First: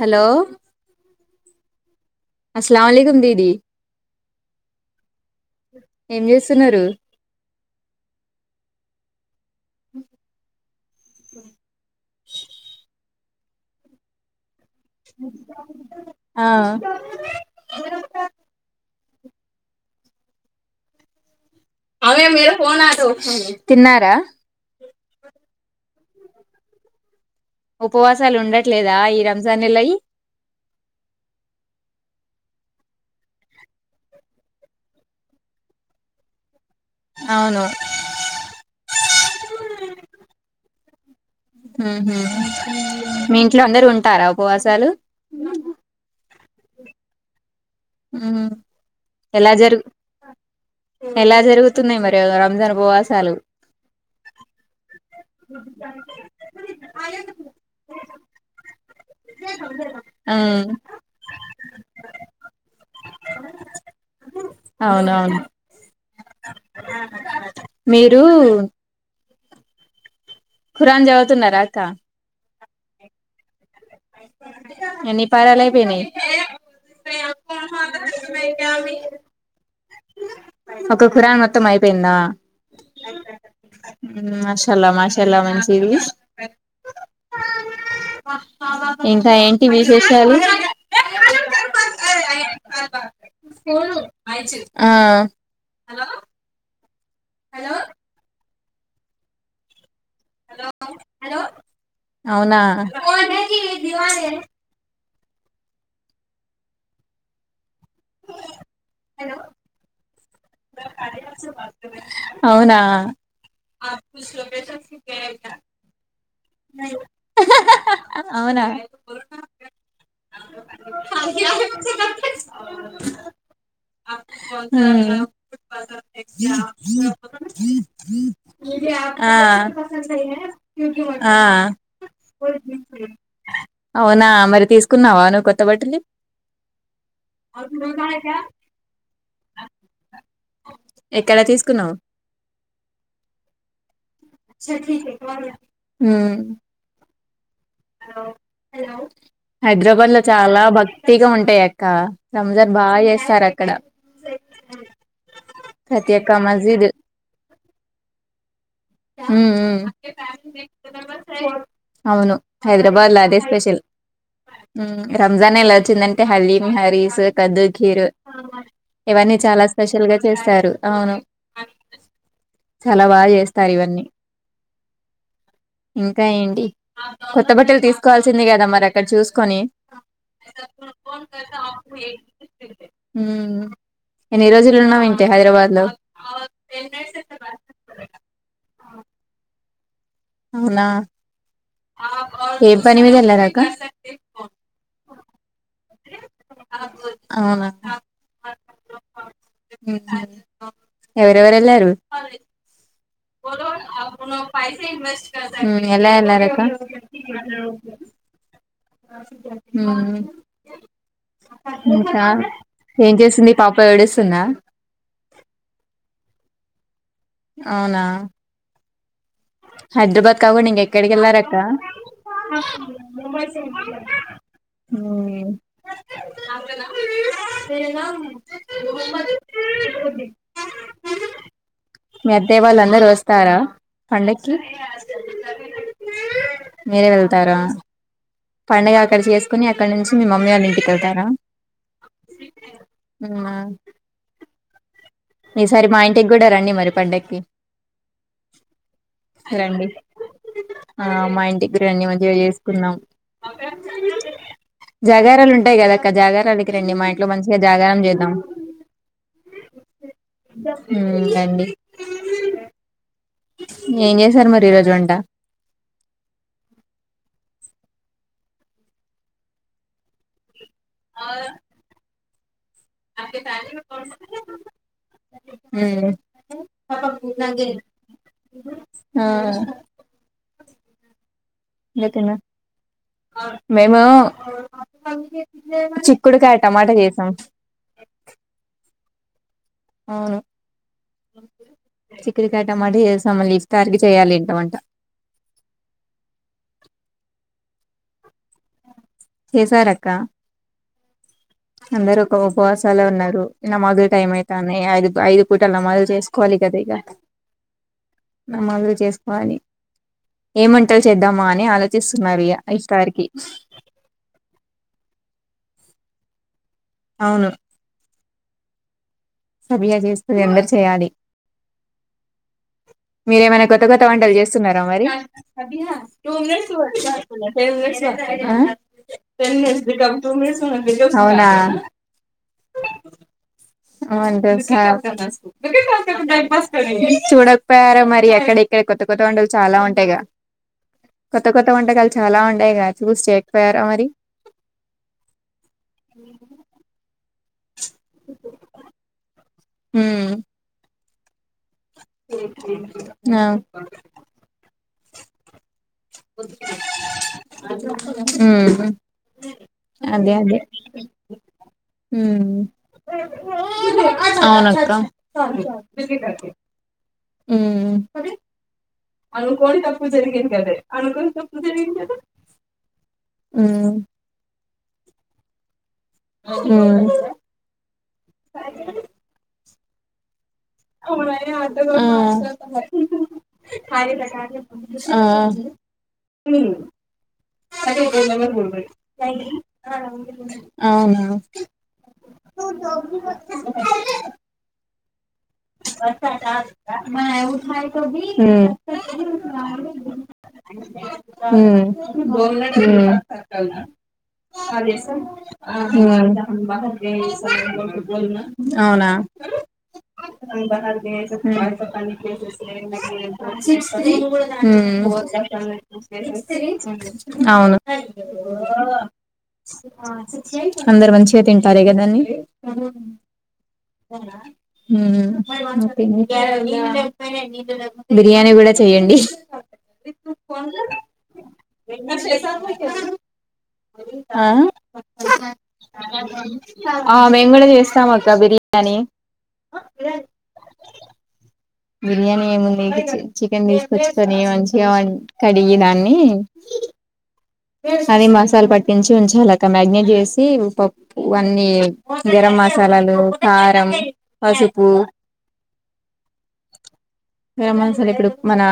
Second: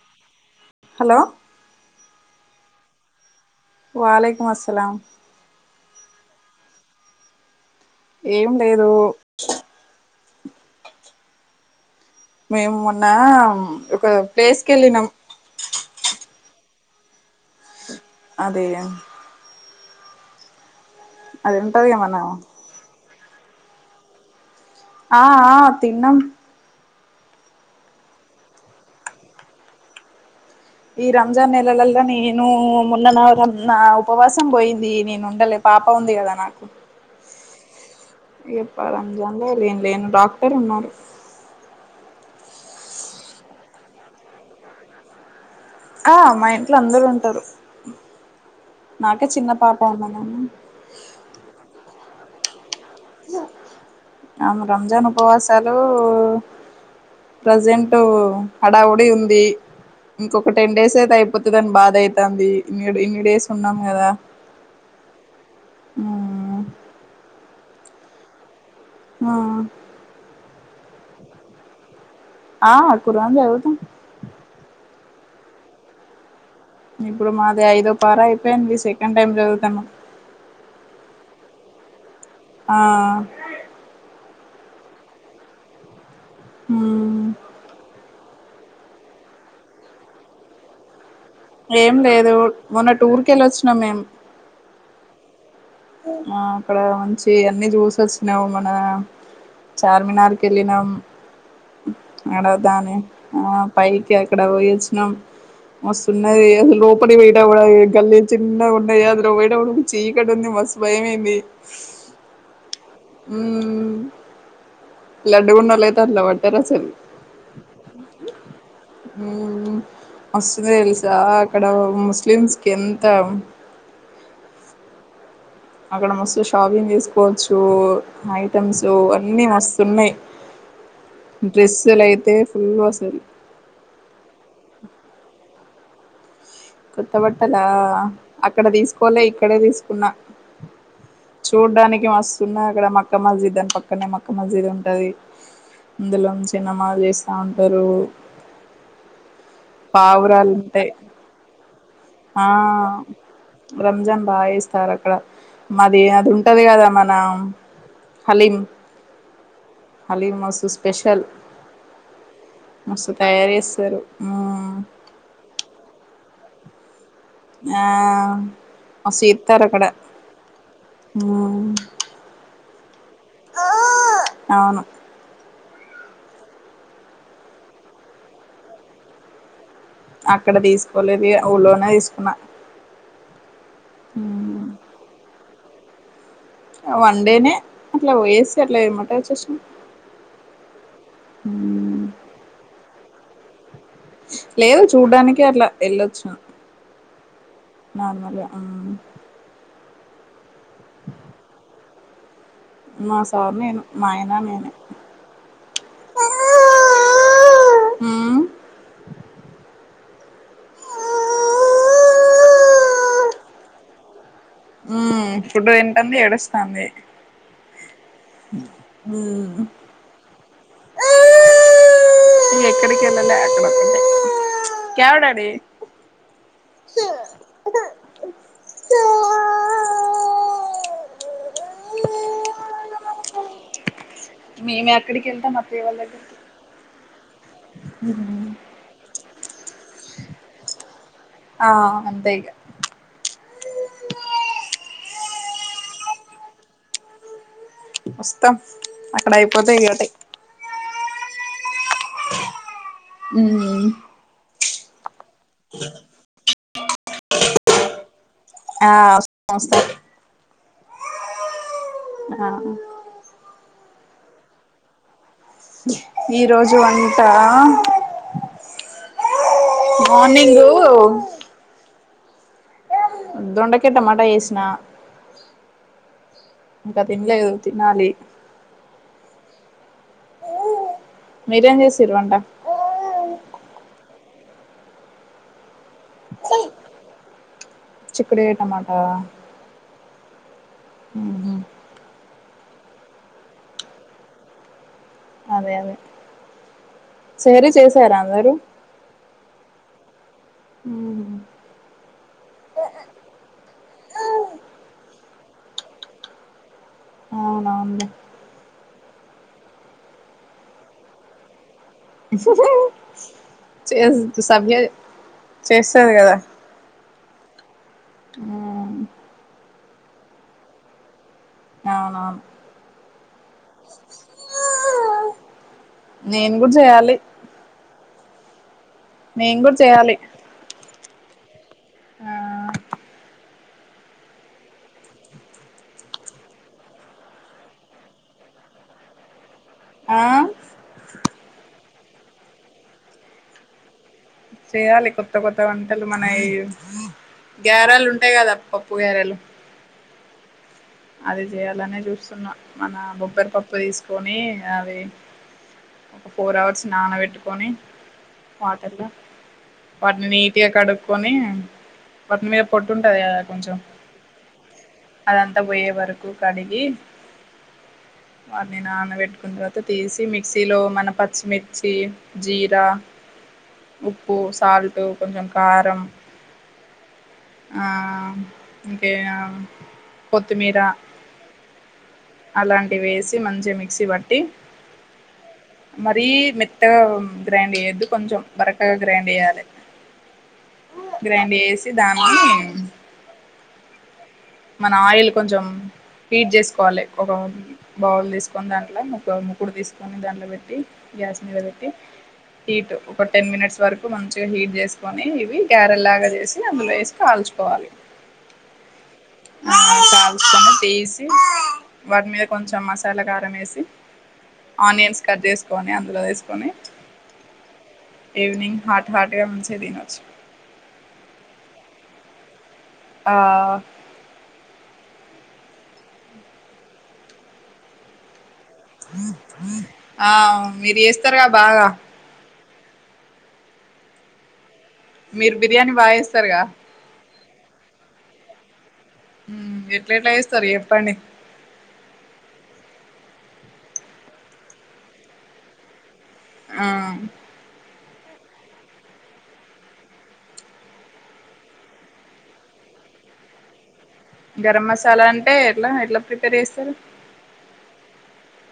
Hello hello అస్లావ్లీగా ఉంది ఇది వాలేకుం అస్లాం ఏం చేస్తున్నారు ఏం లేదు మేము మొన్న ఒక ప్లేస్ కి వెళ్ళినాం ఆ అమ్మ అదేగా ఉంటదిగా మన అవే మీరు ఓన [unintelligible] తిన్నారా ఆ ఆ తిన్నం ఉపవాసాలు ఉండట్లేదా ఈ రంజాన్ నెలయి ఈ రంజాన్ నెలల్లా నేను మొన్న న నా ఉపవాసం పోయింది. నేను ఉండలే పాప ఉంది కదా నాక్ అవును మండే నేను లేను డాక్టర్ ఉన్నారు. ఉహు మీ ఇంట్లో అందరు ఉంటారా ఉపవాసాలు అ మా ఇంట్లో అందరు ఉంటారు. ఉమ్ నాకే చిన్న ఎలా పాప జరుగు ఉన్నదని ఎలా జరుగుతున్నాయి. మరి ఏదో రంజాన్ ఉపవాసాలు ఆమె రంజాన్ ఉపవాసాలు ప్రజెంట్ హడావ బి ఉంది ఇంకొక ఉమ్ టెన్ డేస్ అయితే అయిపోతుందిని బాధ ఐతది ఇన్ని డేస్ ఉన్నాం. కదా అవునవును ఉమ్ మీరూ ఆ కురాన్ చదువుతునారా అక్క ఆ కురాన్ చదువుతాం. ఎన్ని పనులు అయిపోనాయి. ఇప్పుడు మాది ఐదో పార్ అయిపోయింది. సెకండ్ టైమ్ చదువుతము ఒక ఖురాన్ మొత్తం అయిపోయిందా ఆ మాషాల మాషాల మంచిది. హ్మ్ ఇంక ఏంటి విశేషాలు ఏం లేదు మొన్న టూర్ కి ఎళ్లి వచ్చినాం. మేం అ ఆ ఇక్కడ ఉంచి ఈయన్ని రూల్స్ వచినావ్ మా ఆ చార్మినార్కి ఎళ్ళినాం. అక్కడ అవునా దాని పైకి అక్కడ పోయిచ్చినాం. మస్తున్నది లోపట పోయిన కూడా గల్లీ చిన్నగా అందులో పోయేటప్పుడు చీకటి ఇక్కడ మస్త్ అవునా మ్మ్ లడ్డుగుండలేత అట్లవా తైరు అసలు అవునా మ్మ మస్తుంది తెలుసా అక్కడ ముస్లిమ్స్ కి ఎంత హ్మ్ అక్కడ మస్తు షాపింగ్ చేసుకోవచ్చు ఐటమ్స్ ఆ అన్ని మస్తున్నాయి ఆ డ్రెస్సులు అయితే ఫుల్ అసలు అవునా మరి తీసుకున్నావా ను కొత్త బట్టలు కొత్త బట్టలా అక్కడ తీసుకోలే ఇక్కడే తీసుకున్నా ఎక్కడ తీసుకున్నావు చూడ్డానికి మస్తు ఉన్ మాక్కడ మక్కమ్ మాసీద్ద పక్ అక్కనే మక్క మస్జీద్ ఉంటది. అందులోంచిన్నమాజ్ చేసి ఔన్ హలో పావురాలుంటే అక్క ఆ రంజాన్ బాగా చేస్తారు అక్కడ రంజాన్ బాగా చేస్తారు అక్కడ మాది ప్రతి అది ఒక్క ఉంటది మస్జిద్ కదా మన, హలీం హు మ్మ్ హలీం మస్తు స్పెషల్ మ్మ్ అవును మస్తు హైదరాబాద్లా అదే తయారు స్పెషల్ చేస్తారు మ్మ్ హ్మ్ రంజాన్ ఎలా వచ్చిందంటే హలీమ్ హరీస్ కదు ఆ కీరు మస్తు ఇవన్నీ చేస్తారు చాలా అక్కడ స్పెషల్ గా చేస్తారు. అవును మ్మ్ చాలా బాగా చేస్ సరేవన్నీ అవును ఇంకా ఏంటి కొత్త బట్టలు తీసుకోవాల్సింది కదా మరి అక్కడ చూసుకొని అక్కడ తీసుకోలేదు ఇగ ఊళ్లోనే తీసుకున్నా హ్మ్ మ్మ్ ఎన్ని మ్మ్ రోజులు ఉన్నావేంటే హైదరాబాద్ హలో వన్ డేనే అట్లా వోసెస్ చీకట్లో ఏమంటావ [unintelligible] అవునా ఏ పని మీద ఏల్లరా [unintelligible] లేదు చూడ్డానికే అట్లా, వెళ్ళొచ్చిన అవునా నార్మల్గా ఆ ఎవరెవరెళ్ళారు మా సార్ నేను మా ఆయన నేనే ఊ ఎలా ఎల్లారక మ్మ్ ఊ ఇంకా ఏం చేసింది పాప ఏడుస్తుందా తంది అవునా హూ హైదరాబాద్ కాగుండా ఇంకెక్కడికెళ్ళారక్క ఇగ ఎక్కడికి వెళ్ళలే అక్కడ ఒక్కటే క్యావ్ డాడీ ఊ మీ అత్తయ్య వాళ్ళందరూ వస్తారా పండ మేమే అక్కడికెళ్తాం అత్తయ్య వాళ్ళ దగ్గరికి మీరే వెళ్తారా ఉ హు హు పండగ కలిసి చేస్ కుని అక్కడ నుంచి మీ మమ్మీ వాళ్ళ ఇంటికెళ్తారా ఆ అంతే ఇగ ఊనా ఈసారి మా ఇంటికి కూడా రండి మరి పండక్కి వస్తాం అక్కడ అయిపోతే రండి ఓకే [unintelligible] కున్నాం జాగారాలు ఉంటాయి కదా అక్క జాగారాలి రండి మా ఇంట్లో మంచిగా జాగారం చేద్దాం ఆ వస్తాం ఉమ్ రండి ఆ ఏం చేసారు మరి ఈ రోజు వంట మార్నింగ్ దొండకాయ టమాటా చేసిన మ్ ఇంకా తినలేదు తినాలి మ్ మీరేం నే చేసిర్రు తిన్న వంట నేను చిక్కుడుకాయ టమాటా చేసాం చిక్కుడుకాయ టమాటా అవును ఉహు చిక్కుడు టమాట చేశాం ఇఫ్ సారికి చేయాలి ఇక టమాటా అదే అదే సరి చేసరా మీరు చేసారక్క అందరు ఒక ఉపవాసాలు ఉన్నారు నమాజు టైం అయితది ఐదు ఐదు పూటలు నమాజు చేసుకోవాలి కదా ఇక అవునవును నమాజులు ఏం వంటలు చేద్దామా అని ఆలో చిస్తున్నారుగా ఇష్టారికి చేస్ సభ్య చేస్తది కదా అవును ఆ సభియా చేస్తది అందరు చేయాలి ఆ మీరేమైనా కొత్తగా త్త వంటలు చేస్తున్నారా మరి [unintelligible] నేను కూడా చేయాలి ఆ టెన్ నేను కూడా మినిట్స్ ఇంకా చేయాలి టూ మినిట్స్ ఉండు అంతే అవునా ఆ అ అంటే సార్ చూడకు పోయారా మరి ఎక్కడెక్కడ కొత్త కొత్త వంటలు చాలా ఉంటాయిగా ఆ కొత్త కొత్త వంటకాలు చాలా ఉన్నాయిగా చూసి చెయ్యక పోయారా మరి చేయాలి కొత్త కొత్త వంటలు మనయి గ్యారాలు ఉంటాయి కదా పప్పు గ్యారాలు మ్మ్ అది చేయాల్ ఇట్లానే చూస్తున్నా మన ఆ బొబ్బరి పప్పు తీసుకొని అవి ఒక ఫోర్ అవర్స్ నానబెట్టుకొని ఉమ్ వాటర్లో వాటిని అదే అదే నీట్గా కడుక్కకొని వాటిని ఉమ్ మీద పొట్టుంటది కదా కొంచెం అవునక్క అదన్ త పోయే వరకు కడిగి ఉమ్ వాని నాన్నబెట్ పెట్టుకున్న తర్వాత తీసి మిక్సీలో మన పచ్చిమిర్చి జీర ఉమ్ ఉప్పు సాల్ట్ కొంచెం కారం మ్మ్ ఆ ఇంకే అవు అలాంటి వేసి మంచిగా మిక్సీ పట్టి ఆ ఆ మరీ మెత్తగా గ్రైండ్ చేయొద్దు కొంచెం బరకగా గ్రైండ్ చేయాలి గ్రైండ్ చేసి దాన్ని అవున మన ఆయిల్ కొంచెం హీట్ చేసుకోవాలి ఒక బౌల్ తీసుకొని మ్మ్ దాంట్లో ఒక ముకుడు తీసుకొని దాంట్లో పెట్టి గ్యాస్ మీద పెట్టి మ్మ్ హీట్ ఒక టెన్ మినిట్స్ వరకు మంచిగా హీట్ చేసుకొని ఇవి ఆ గారెల్లాగా చేసి అందులో వేసి కాల్చుకోవాలి ఆ అవునా ఊ కాల్చుకొని తీసి వాటి మీద కొంచెం మసాలా కారం వేసి ఆనియన్స్ కట్ చేసుకొని అందులో వేసుకొని అవును ఈవినింగ్ హాట్ హాట్గా మంచిగా తినొచ్చు అందరూ మంచిగా తింటారిగ రన్ ఆ హుమ్మ్ బిర్యాని కూడా చెయ్యండి ఆ మీరు చేస్తారుగా బాగా ఆ మీరు బిర్యానీ బాగా ఏస్తారుగా ఆ మేము కూడా చేస్తాం అక్క బిర్యానీ ఉ ఎట్లెట్ల చేస్తారు చెప్పండి బిర్యానీ ఏముంది ఇ చికెన్ తీసుకొచ్చుకొని మంచిగా కడిగి దాన్ని ఆ అది మసాలా పట్టించి ఉంచాలి అక్క మ్యాగ్నెట్ చేసి పప్పు అన్నీ గరం మసాలాలు కారం గరం పసుపు మసాలా అంటే ఎట్లా ఎట్లా ప్రిపేర్ చేస్తారు గరం మసాలా ఇప్పుడు మన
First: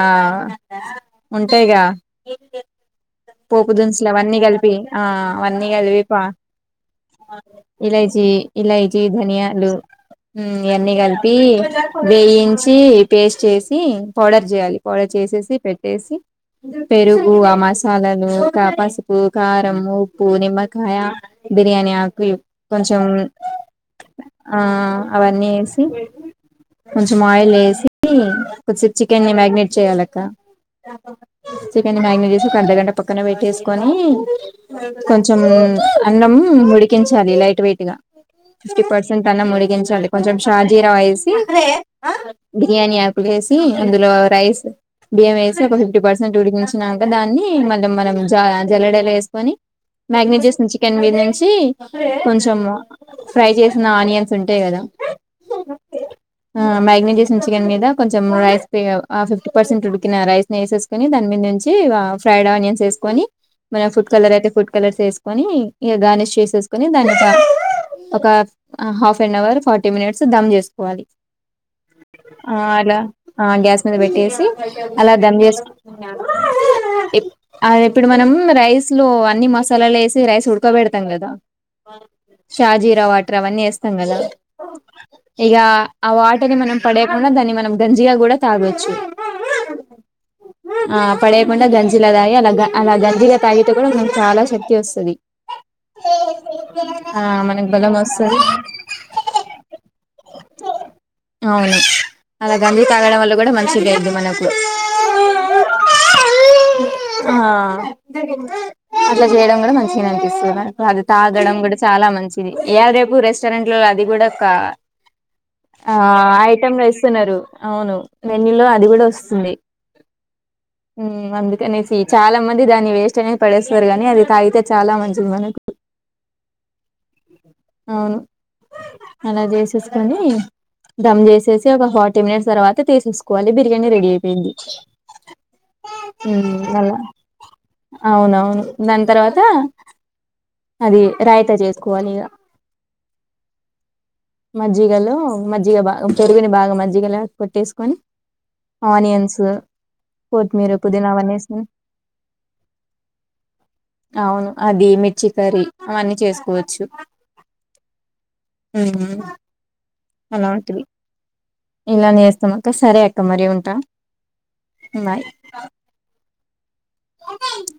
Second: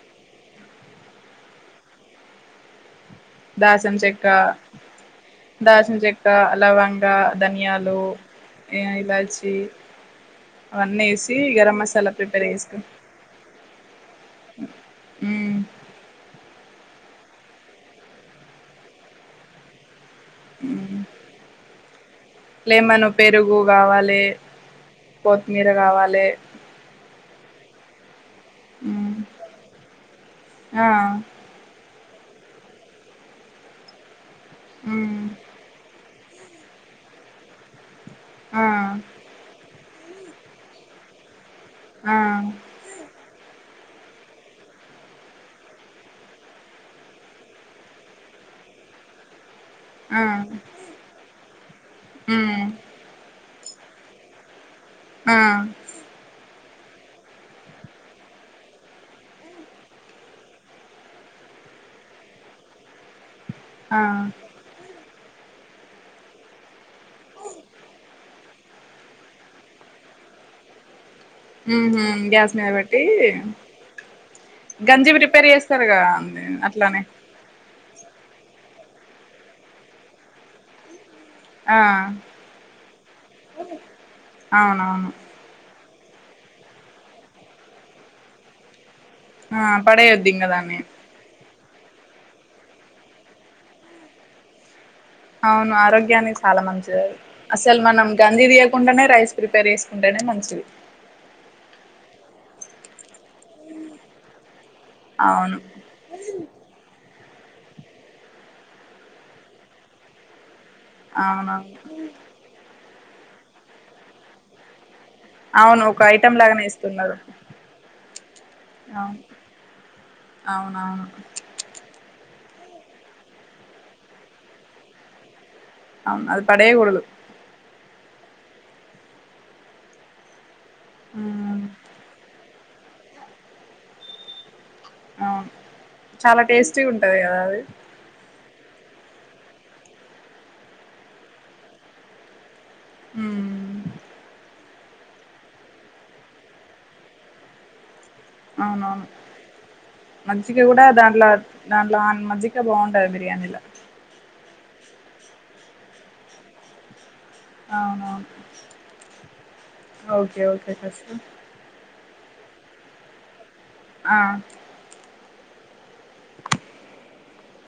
ఉంటాయిగా పోపు దాల్చిన దినుసులు చెక్క అవన్నీ కలిపి ఆ అవన్నీ దాల్చిన కలిపి పా చెక్క లవంగ ధనియాలు ఇలైచి ఇలైచి ఇలాచి ధనియాలు ఉ ఇయన్నీ అవన్నీ కలిపి వేసి గరం మసాలా ప్రిపేర్ వేయించి చేసుకో పేస్ట్ చేసి పౌడర్ చేయాలి పౌడర్ చేసేసి పెట్టేసి పెరుగూ ఆ మసాలా పసుపు కారము ఉ ఉప్పు నిమ్మకాయ బిర్యానీ ఆకు కొంచెం లెమన్ పెరుగు కావాలి ఆ అవన్నీ కొత్తిమీర ఏసి కావాలి కొంచెం ఆయిల్ ఏసి ఉమ్ కొద్దిసేప్ మ్మ్ చికెన్ని మ్యాగ్నేట్ చెయ్యాలి అక్క ఆ చికెన్ని మ్యాగ్నెట్ చేసి ఒక అర్ధగంట పక్కన పెట్టేసుకొని మ్మ్ కొంచం అన్నం ఉడికించాలి లైట్ వెయిట్ గా ఆ ఫిఫ్టీ పర్సెంట్ అన్నం ఉడికించా లి కొంచెం షార్ జీరా వేసి ఆ బిరియాని ఆకు వేసి అందులో రైస్ బియ్యం వేసి ఒక ఫిఫ్టీ పర్సెంట్ ఉడికించినక దాన్ని మ మనం జ జల్లడల ఏసుకొని ఆ మ్యాగ్నేట్ చేసిన చికెన్ మీదినుంచి కొంచెం మ్మ్ ఫ్రై చేసి నా ఆనియన్స్ ఉంటాయి కదా ఆ ఆ మ్యాగినేట్ చేసిన చికెన్ మీద కొంచెం రైస్ ఆ ఫిఫ్టీ పర్సెంట్ ఉడికిన రైస్ ని వేసేసుకొని దాని మీద నుంచి ఫ్రైడ్ ఆనియన్స్ వేసుకొని మన ఆ ఫుడ్ కలర్ అయితే ఫుడ్ కలర్ సెస్ కొని ఇక గార్నిష్ చేసేసుకొని దాన్ని ఒక half an hour forty minutes dum చేసుకోవాలి మ్మ్ హ్మ్ గ్యాస్ ఆ మీద అలా పెట్టి ఆ గ్యాస్ మీద పెట్టేసి గంజి అలా దమ్ ప్రిపేర్ చేస్తారుగా చేసుకుంటున్నా అట్లానే అది ఇప్పుడు మనం రైస్ లో అన్ని మసాలాలు వేసి రైస్ ఉడుకోబెడతాం కదా ఆ షాజీరా వాటర్ అవన్నీ వేస్తాం కదా అవునవును ఇగ ఆ వాటర్ ని మనం పడేయకుండా దాన్ని మనం గంజిగా కూడా తాగొచ్చు ఆ పడేయొద్దింగ దాన్ని మండె గంజి ఇలా తాగి అలాగా అలా గంజీలా తాగితే కూడా మనకు చాలా శక్తి వస్ అవును ఆరోగ్యానికి చాలా మంచిదది ఆ మనకు అసలు బలం మనం వస్తది గంజి తీయకుండానే రైస్ ప్రిపేర్ చేసుకుంటేనే మంచిది అవును అలా గంజి తాగడం వల్ల కూడా మంచిగయిద్ది మనకు అవును ఆ అట్లా చేయడం కూడా మంచిగనే అనిపిస్తు నా తే అది తాగడం కూడా అవునవును చాలా మంచిది ఇయా రేపు రెస్ట్ చ్చరంట్ల అది కూడా అవును ఆ ఒక లాగానే ఐటెం ఇస్తున్నారు వేస్తున్నారు అవును మెన్యూ లో అది కూడా అవును వస్తుంది అవునవును అందుకని చాలా మంది దాని వేస్ట్ అనేది పడేస్తారు కానీ అది తాగితే చాలా మంచిది మనకి అవును అది పడేయకూడదు అవును అలా చేసేసుకొని ధమ్ ఉమ్, చేసేసి ఒక ఫార్టీ మినిట్స్ తరవా అ తీసేసుకోవాలి బిర్యానీ రె అయిపోయింది ఆ చాలా టేస్ట్ చ్చ ఉంటా అవును దాని తర్వాత అది రాయితా చేసుకోవాలి ఇక హ మజ్జిగలో మజ్జిగ బాగా ప పెరుగుని బాగా మజ్జిగలో కొట్టేసుకొని అవునవును ఆనియన్స్ మజ్జిక కొత్తిమీర కూడా పుదీనా దాంట్లో అవన్నీ వేసుకొని దాంట్లో మజ్జిక బాగుంటదు బిర్యానీల మర అవన్నీ చేసుకోవచ్చు అవును ఉమ్ ఓకే ఓకేస్ ఇలా నేస్తా అక్క సరే అక్క మరి ఉంటు ఉన్నాయి హ ఉంది